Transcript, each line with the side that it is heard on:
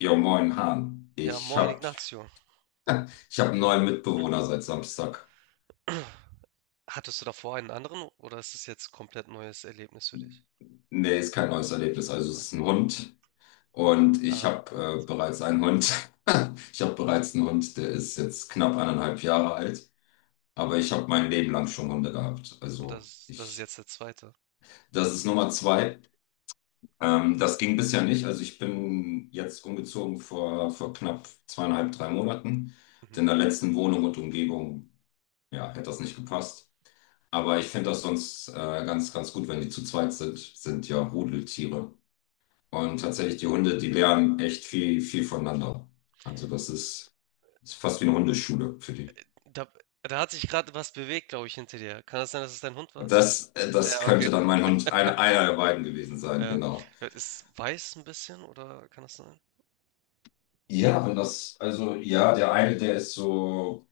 left: Jo, moin, Hahn.
right: Ja,
left: Ich
right: moin
left: hab,
right: Ignacio.
left: ich hab einen neuen Mitbewohner seit Samstag.
right: Hattest du davor einen anderen oder ist es jetzt komplett neues Erlebnis für dich?
left: Nee, ist kein neues Erlebnis. Also es ist ein
right: Okay.
left: Hund und ich
right: Ah,
left: hab bereits einen Hund. Ich hab bereits einen Hund, der ist jetzt knapp 1,5 Jahre alt. Aber ich hab mein Leben lang schon Hunde gehabt.
right: und
left: Also
right: das ist
left: ich,
right: jetzt der zweite.
left: das ist Nummer zwei. Das ging bisher nicht. Also ich bin jetzt umgezogen vor knapp 2,5, 3 Monaten. Und
right: Mhm.
left: in der letzten Wohnung und Umgebung, ja, hätte das nicht gepasst. Aber ich finde das sonst ganz, ganz gut, wenn die zu zweit sind, sind ja Rudeltiere. Und tatsächlich, die Hunde, die lernen echt viel, viel voneinander. Also das ist fast wie eine Hundeschule für die.
right: Da, da hat sich gerade was bewegt, glaube ich, hinter dir. Kann das sein, dass es dein Hund war?
left: Das
right: Ja, okay.
left: könnte dann mein Hund, einer der beiden gewesen sein,
right: Ja.
left: genau.
right: Ja, ist weiß ein bisschen oder kann das sein?
left: Ja, wenn das, also ja, der eine, der ist so.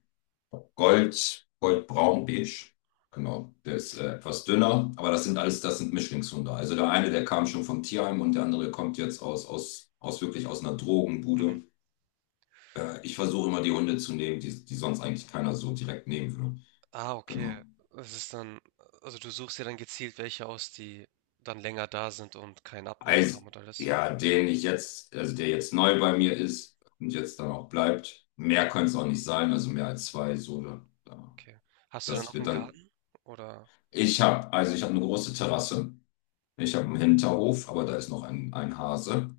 left: Gold, Goldbraun, beige. Genau, der ist etwas dünner, aber das sind alles, das sind Mischlingshunde. Also der eine, der kam schon vom Tierheim und der andere kommt jetzt aus wirklich aus einer
right: Mhm.
left: Drogenbude. Ich versuche immer die Hunde zu nehmen, die sonst eigentlich keiner so direkt nehmen würde.
right: Ah, okay.
left: Genau.
right: Es ist dann, also du suchst dir dann gezielt welche aus, die dann länger da sind und keinen Abnehmer
left: Also,
right: haben und alles.
left: ja, den ich jetzt, also der jetzt neu bei mir ist und jetzt dann auch bleibt, mehr können es auch nicht sein, also mehr als zwei, so,
right: Okay. Hast du dann
left: das
right: auch
left: wird
right: einen
left: dann.
right: Garten? Oder
left: Ich habe, also ich habe eine große Terrasse. Ich habe einen Hinterhof, aber da ist noch ein Hase.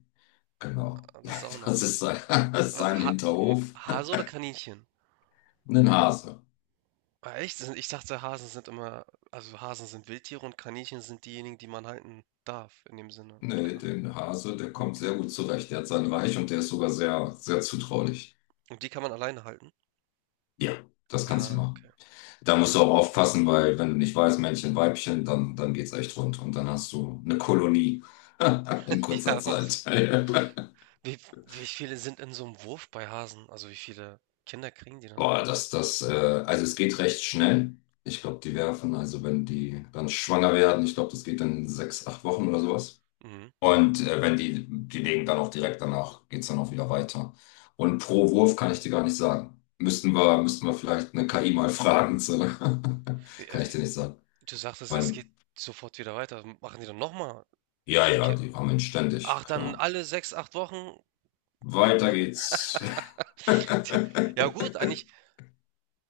left: Genau.
right: das auch noch?
left: Das ist sein, das ist sein Hinterhof.
right: Hase oder Kaninchen?
left: Ein Hase.
right: Ah, echt? Ich dachte, Hasen sind immer, also Hasen sind Wildtiere und Kaninchen sind diejenigen, die man halten darf in dem Sinne und
left: Nee,
right: kann.
left: den Hase, der kommt
right: Okay.
left: sehr gut zurecht. Der hat sein Reich und der ist sogar sehr, sehr zutraulich.
right: Und die kann man alleine halten?
left: Ja, das kannst du
right: Ja, okay.
left: machen. Da musst du auch aufpassen, weil wenn du nicht weißt, Männchen, Weibchen, dann geht's echt rund. Und dann hast du eine Kolonie in kurzer
right: Ja, ups.
left: Zeit.
right: wie, wie viele sind in so einem Wurf bei Hasen? Also wie viele Kinder kriegen die dann?
left: Boah, also es geht recht schnell. Ich glaube, die werfen, also wenn die dann schwanger werden, ich glaube, das geht dann 6, 8 Wochen oder sowas.
right: Mhm.
left: Und wenn die, die legen dann auch direkt danach, geht's dann auch wieder weiter. Und pro Wurf kann ich dir gar nicht sagen. Müssten wir vielleicht eine KI mal fragen. Zu.
right: Wie-
left: Kann
right: also
left: ich
right: wie-
left: dir nicht sagen.
right: Du sagtest, es
left: Weil,
right: geht sofort wieder weiter. Machen die dann nochmal?
left: ja, ja, die rammen ständig,
right: Ach, dann
left: klar.
right: alle sechs, acht Wochen?
left: Weiter geht's.
right: Tja, ja gut, eigentlich,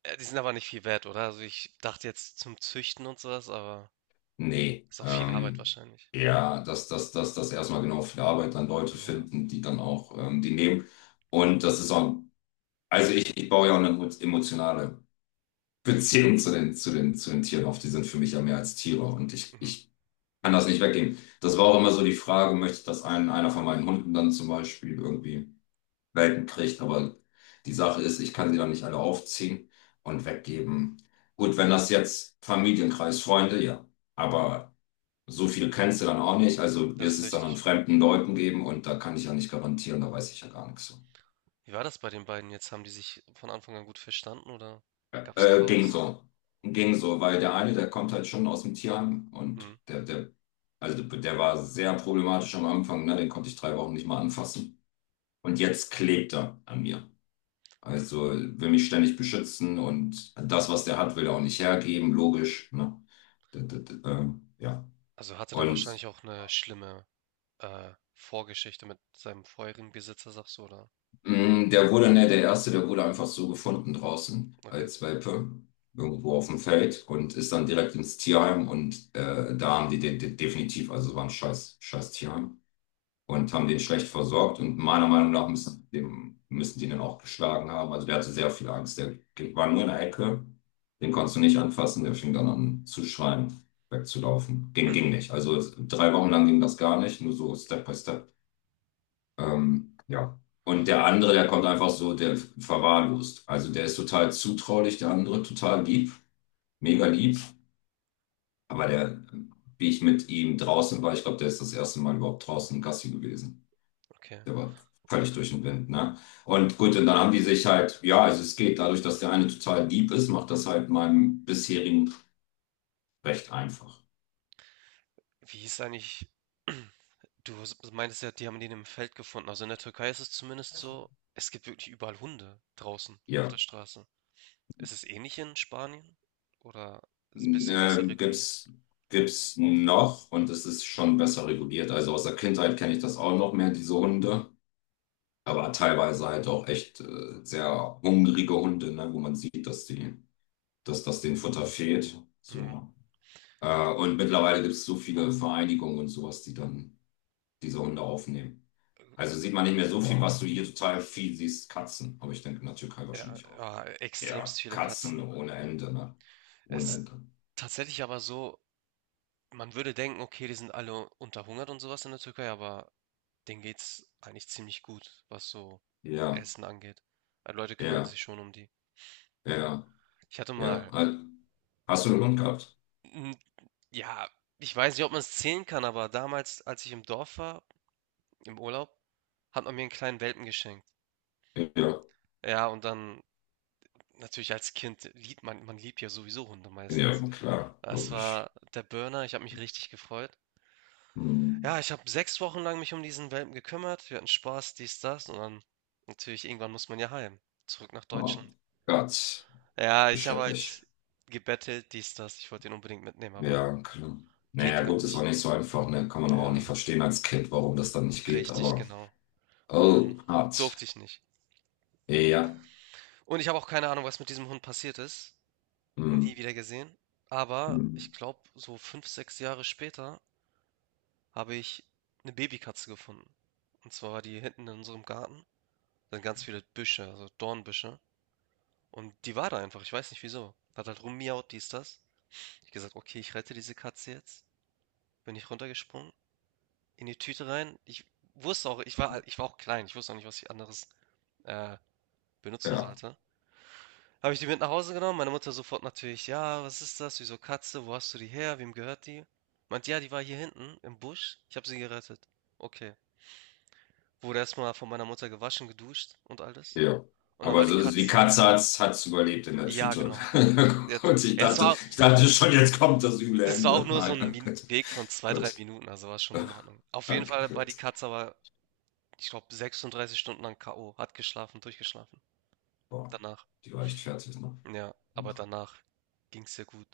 right: die sind aber nicht viel wert, oder? Also ich dachte jetzt zum Züchten und sowas, aber
left: Nee,
right: ist auch viel Arbeit wahrscheinlich.
left: ja, dass erstmal genau für die Arbeit dann Leute
right: Ja,
left: finden, die dann auch die nehmen. Und das ist auch, also ich baue ja auch eine emotionale Beziehung zu den Tieren auf. Die sind für mich ja mehr als Tiere und ich,
right: mhm.
left: ich kann das nicht weggeben. Das war auch immer so die Frage, möchte ich, dass einer von meinen Hunden dann zum Beispiel irgendwie Welpen kriegt, aber die Sache ist, ich kann sie dann nicht alle aufziehen und weggeben. Gut, wenn das jetzt Familienkreis, Freunde, ja. Aber so viel kennst du dann auch nicht, also
right: Das
left: wirst
right: ist
left: es dann an
right: richtig.
left: fremden Leuten geben und da kann ich ja nicht garantieren, da weiß ich ja gar nichts. Von.
right: Wie war das bei den beiden jetzt? Haben die sich von Anfang an gut verstanden oder
left: Ja,
right: gab's
left: Ging
right: Chaos?
left: so. Ging so, weil der eine, der kommt halt schon aus dem Tierheim
right: Mhm.
left: und also der war sehr problematisch am Anfang, ne? Den konnte ich 3 Wochen nicht mal anfassen. Und jetzt klebt er an mir. Also will mich ständig beschützen und das, was der hat, will er auch nicht hergeben, logisch, ne? Ja.
right: Also hatte dann
left: Und
right: wahrscheinlich auch eine schlimme Vorgeschichte mit seinem vorherigen Besitzer, sagst du, oder?
left: der wurde, ne, der erste, der wurde einfach so gefunden draußen
right: Okay,
left: als Welpe, irgendwo auf dem Feld und ist dann direkt ins Tierheim und da haben die den definitiv, also war ein scheiß, scheiß Tierheim und haben den schlecht versorgt und meiner Meinung nach müssen die den auch geschlagen haben. Also der hatte sehr viel Angst, der war nur in der Ecke, den konntest du nicht anfassen, der fing dann an zu schreien, wegzulaufen. Ging nicht. Also 3 Wochen lang ging das gar nicht, nur so Step by Step. Ja. Und der andere, der kommt einfach so, der verwahrlost. Also der ist total zutraulich, der andere total lieb, mega lieb. Aber der, wie ich mit ihm draußen war, ich glaube, der ist das erste Mal überhaupt draußen Gassi gewesen.
right: okay.
left: Der war völlig durch den Wind, ne? Und gut, und dann haben die sich halt, ja, also es geht dadurch, dass der eine total lieb ist, macht das halt meinem bisherigen recht einfach.
right: Wie hieß eigentlich, du meintest ja, die haben den im Feld gefunden. Also in der Türkei ist es zumindest so, es gibt wirklich überall Hunde draußen auf der
left: Ja.
right: Straße. Ist es ähnlich in Spanien oder ist es ein bisschen besser
left: Ähm,
right: reguliert?
left: gibt's gibt's noch und es ist schon besser reguliert. Also aus der Kindheit kenne ich das auch noch mehr, diese Hunde. Aber teilweise halt auch echt sehr hungrige Hunde, ne, wo man sieht, dass das denen Futter fehlt.
right: Mhm.
left: So. Und mittlerweile gibt es so viele Vereinigungen und sowas, die dann diese Hunde aufnehmen. Also sieht man nicht mehr so viel, was du hier total viel siehst, Katzen. Aber ich denke in der Türkei
right: Ja,
left: wahrscheinlich auch.
right: extremst
left: Ja,
right: viele
left: Katzen
right: Katzen.
left: ohne Ende, ne? Ohne
right: Ist
left: Ende.
right: tatsächlich aber so, man würde denken, okay, die sind alle unterhungert und sowas in der Türkei, aber denen geht's eigentlich ziemlich gut, was so
left: Ja,
right: Essen angeht. Also Leute kümmern
left: ja,
right: sich schon um die.
left: ja,
right: Ich hatte
left: ja.
right: mal,
left: Hast du einen Hund gehabt?
right: n- Ja, ich weiß nicht, ob man es zählen kann, aber damals, als ich im Dorf war, im Urlaub, hat man mir einen kleinen Welpen geschenkt.
left: Ja,
right: Ja, und dann natürlich als Kind liebt man, man liebt ja sowieso Hunde
left: ja,
right: meistens.
left: klar,
right: Das
left: logisch.
right: war der Burner, ich habe mich richtig gefreut.
left: Hm.
right: Ja, ich habe 6 Wochen lang mich um diesen Welpen gekümmert. Wir hatten Spaß, dies, das und dann natürlich irgendwann muss man ja heim, zurück nach Deutschland.
left: Oh Gott.
right: Ja,
left: Wie
right: ich habe
left: schrecklich.
right: halt gebettelt, dies, das. Ich wollte ihn unbedingt mitnehmen, aber
left: Ja, klar. Naja,
right: geht halt
left: gut, ist auch
right: nicht.
left: nicht so einfach, ne? Kann man aber auch nicht
right: Ja,
left: verstehen als Kind, warum das dann nicht geht,
right: richtig,
left: aber.
right: genau. Und dann
left: Oh, hart.
right: durfte ich nicht.
left: Ja.
right: Und ich habe auch keine Ahnung, was mit diesem Hund passiert ist.
left: Hm,
right: Nie wieder gesehen. Aber ich
left: hm,
right: glaube, so fünf, sechs Jahre später habe ich eine Babykatze gefunden. Und zwar war die hinten in unserem Garten. Da sind ganz viele Büsche, also Dornbüsche. Und die war da einfach, ich weiß nicht wieso. Hat halt rummiaut, dies, das. Ich gesagt, okay, ich rette diese Katze jetzt. Bin ich runtergesprungen, in die Tüte rein. Ich wusste auch, ich war, halt, ich war auch klein, ich wusste auch nicht, was ich anderes äh, benutzen
left: ja,
right: sollte. Habe ich die mit nach Hause genommen, meine Mutter sofort natürlich, ja, was ist das, wieso Katze, wo hast du die her, wem gehört die? Meint, ja, die war hier hinten im Busch, ich habe sie gerettet. Okay. Wurde erstmal von meiner Mutter gewaschen, geduscht und alles.
left: ja.
right: Und dann
left: Aber
right: war die
left: so, die
right: Katze,
left: Katze hat's überlebt in der
right: ja,
left: Tüte.
right: genau. Sie hat,
left: Und ich
right: ja, es
left: dachte,
right: war,
left: ich dachte schon, jetzt kommt das üble
right: das war auch
left: Ende.
right: nur so ein
left: Nein,
right: Min
left: gut.
right: Weg von zwei 3
left: Gut.
right: Minuten, also war schon in Ordnung. Auf jeden
left: Okay,
right: Fall war die
left: gut.
right: Katze aber, ich glaube, 36 Stunden lang K.O., hat geschlafen, durchgeschlafen
left: Boah,
right: danach.
left: die war echt fertig, ne?
right: Ja, aber danach ging es ihr gut.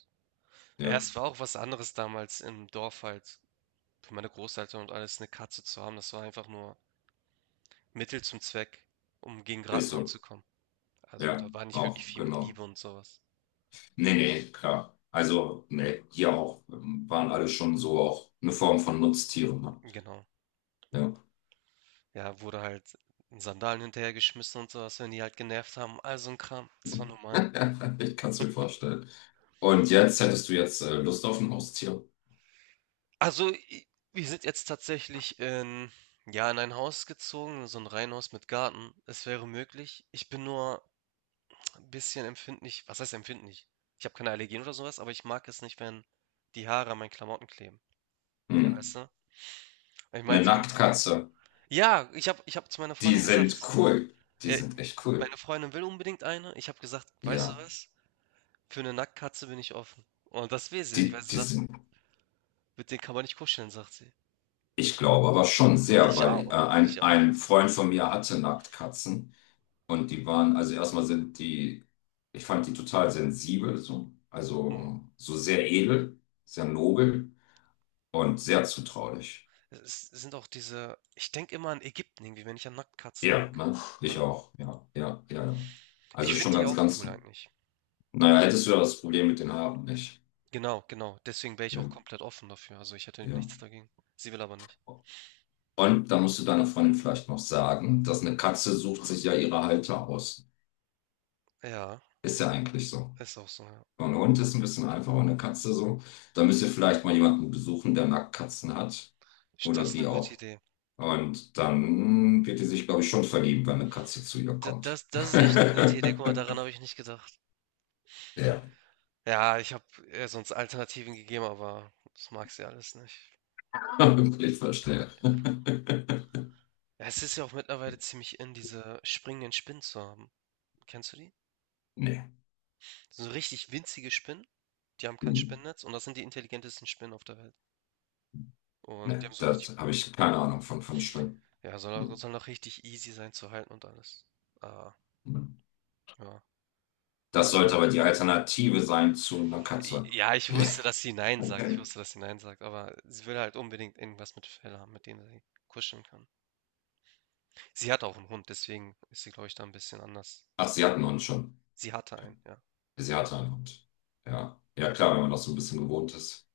right: Ja,
left: Ja,
right: es war auch was anderes damals im Dorf halt für meine Großeltern und alles eine Katze zu haben. Das war einfach nur Mittel zum Zweck, um gegen
left: ist
right: Ratten
left: so.
right: anzukommen. Also,
left: Ja,
right: da war nicht wirklich
left: auch,
right: viel mit
left: genau.
right: Liebe und sowas.
left: Nee, nee, klar. Also, nee, hier auch. Waren alle schon so auch eine Form von Nutztieren. Ne?
right: Genau.
left: Ja,
right: Ja, wurde halt in Sandalen hinterhergeschmissen und sowas, wenn die halt genervt haben, all so ein Kram. Das war normal.
left: ich kann es mir vorstellen. Und jetzt hättest du jetzt Lust auf ein Haustier?
right: Also, i wir sind jetzt tatsächlich in ja, in ein Haus gezogen, so ein Reihenhaus mit Garten. Es wäre möglich. Ich bin nur ein bisschen empfindlich, was heißt empfindlich? Ich habe keine Allergien oder sowas, aber ich mag es nicht, wenn die Haare an meinen Klamotten kleben.
left: Hm.
right: Ja, weißt du? Ich
left: Eine
right: meinte dann,
left: Nacktkatze.
right: ja, ich habe zu meiner
left: Die
right: Freundin
left: sind
right: gesagt,
left: cool. Die
right: äh,
left: sind echt cool.
right: meine Freundin will unbedingt eine. Ich habe gesagt: „Weißt du
left: Ja,
right: was? Für eine Nacktkatze bin ich offen.“ Und das will sie nicht, weil
left: die,
right: sie
left: die
right: sagt:
left: sind,
right: „Mit denen kann man nicht kuscheln“, sagt sie.
left: ich glaube, aber schon sehr,
right: Ich
left: weil
right: auch,
left: äh,
right: ich
left: ein,
right: auch.
left: ein Freund von mir hatte Nacktkatzen. Und die waren, also erstmal sind die, ich fand die total sensibel, so.
right: Mhm.
left: Also so sehr edel, sehr nobel. Und sehr zutraulich.
right: Es sind auch diese, ich denke immer an Ägypten irgendwie, wenn ich an Nacktkatzen
left: Ja,
right: denke,
left: ne? Ich
right: ne?
left: auch. Ja, ja, ja. Ja.
right: Ich
left: Also
right: finde
left: schon
right: die
left: ganz,
right: auch
left: ganz.
right: cool eigentlich.
left: Naja, hättest du ja das Problem mit den Haaren nicht.
right: Genau, genau. Deswegen wäre ich auch
left: Ja,
right: komplett offen dafür. Also, ich hätte
left: ja.
right: nichts dagegen. Sie will aber nicht.
left: Und da musst du deiner Freundin vielleicht noch sagen, dass eine Katze sucht sich ja ihre Halter aus.
right: Ja,
left: Ist ja eigentlich so.
right: ist auch so, ja.
left: Und ein Hund ist ein bisschen einfacher, eine Katze so. Da müsst ihr vielleicht mal jemanden besuchen, der Nacktkatzen hat. Oder
right: Das ist
left: die
right: eine gute
left: auch.
right: Idee.
left: Und dann wird die sich, glaube ich, schon verlieben, wenn eine Katze zu ihr
right: D
left: kommt.
right: das das ist echt eine gute Idee. Guck mal, daran habe ich nicht gedacht.
left: Ja.
right: Ja, ich habe ihr sonst Alternativen gegeben, aber das mag sie alles nicht.
left: Hybrid verstehe.
right: Ja, es ist ja auch mittlerweile ziemlich in, diese springenden Spinnen zu haben. Kennst du die?
left: Nee.
right: So richtig winzige Spinnen, die haben kein
left: Hm.
right: Spinnennetz und das sind die intelligentesten Spinnen auf der Welt. Und die
left: Nee,
right: haben so
left: da
right: richtig,
left: habe ich keine Ahnung von Spinnen.
right: ja, soll auch,
left: Hm.
right: soll auch richtig easy sein zu halten und alles. Ah,
left: Hm.
right: ja.
left: Das
right: Haben
left: sollte
right: sie,
left: aber die Alternative sein zu einer Katze.
right: ja, ich wusste, dass sie Nein sagt. Ich wusste, dass sie Nein sagt, aber sie will halt unbedingt irgendwas mit Fell haben, mit dem sie kuscheln kann. Sie hat auch einen Hund, deswegen ist sie, glaube ich, da ein bisschen anders.
left: Ach, sie hatten uns schon.
right: Sie hatte einen, ja.
left: Sie hatte einen Hund. Ja. Ja, klar, wenn man das so ein bisschen gewohnt ist.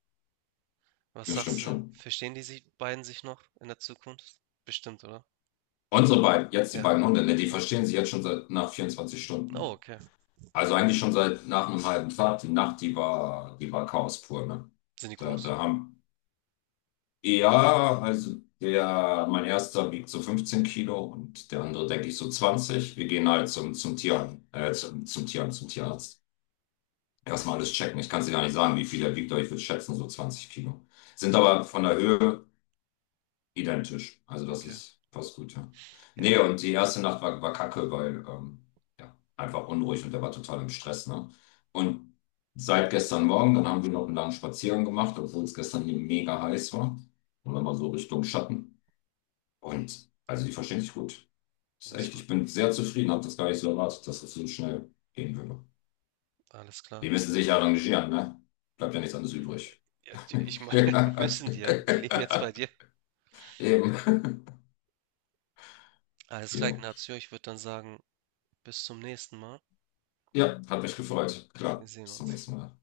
right: Was
left: Das
right: sagst
left: stimmt
right: du?
left: schon.
right: Verstehen die sich, beiden sich noch in der Zukunft? Bestimmt, oder?
left: Unsere beiden, jetzt die
right: Ja,
left: beiden Hunde, ne, die
right: genau.
left: verstehen sich jetzt schon seit nach vierundzwanzig
right: Oh,
left: Stunden.
right: okay.
left: Also eigentlich schon seit nach einem halben Tag. Die Nacht, die war Chaos pur, ne?
right: Sind die
left: Da,
right: groß?
left: da haben, Ja, also der, mein erster wiegt so 15 Kilo und der andere, denke ich, so 20. Wir gehen halt zum Tierarzt. Erstmal alles checken. Ich kann es dir gar nicht sagen, wie viel er wiegt, aber ich würde schätzen, so 20 Kilo. Sind aber von der Höhe identisch. Also das
right: Okay.
left: ist fast gut, ja.
right: Ja,
left: Nee, und die erste Nacht war kacke, weil ja, einfach unruhig und der war total im Stress, ne? Und seit gestern Morgen, dann haben wir noch einen langen Spaziergang gemacht, obwohl es gestern hier mega heiß war. Und dann mal so Richtung Schatten. Und also die verstehen sich gut. Das ist
right: das ist
left: echt, ich
right: gut.
left: bin sehr zufrieden, habe das gar nicht so erwartet, dass das so schnell gehen würde.
right: Alles klar.
left: Die müssen sich ja arrangieren, ne? Bleibt ja nichts anderes übrig.
right: Ja, ich meine,
left: Ja.
right: müssen die ja. Die leben jetzt bei dir.
left: Eben.
right: Alles klar,
left: Jo.
right: Ignacio. Ich würde dann sagen, bis zum nächsten Mal.
left: Ja, hat mich gefreut.
right: Wir
left: Klar.
right: sehen
left: Bis zum
right: uns.
left: nächsten Mal.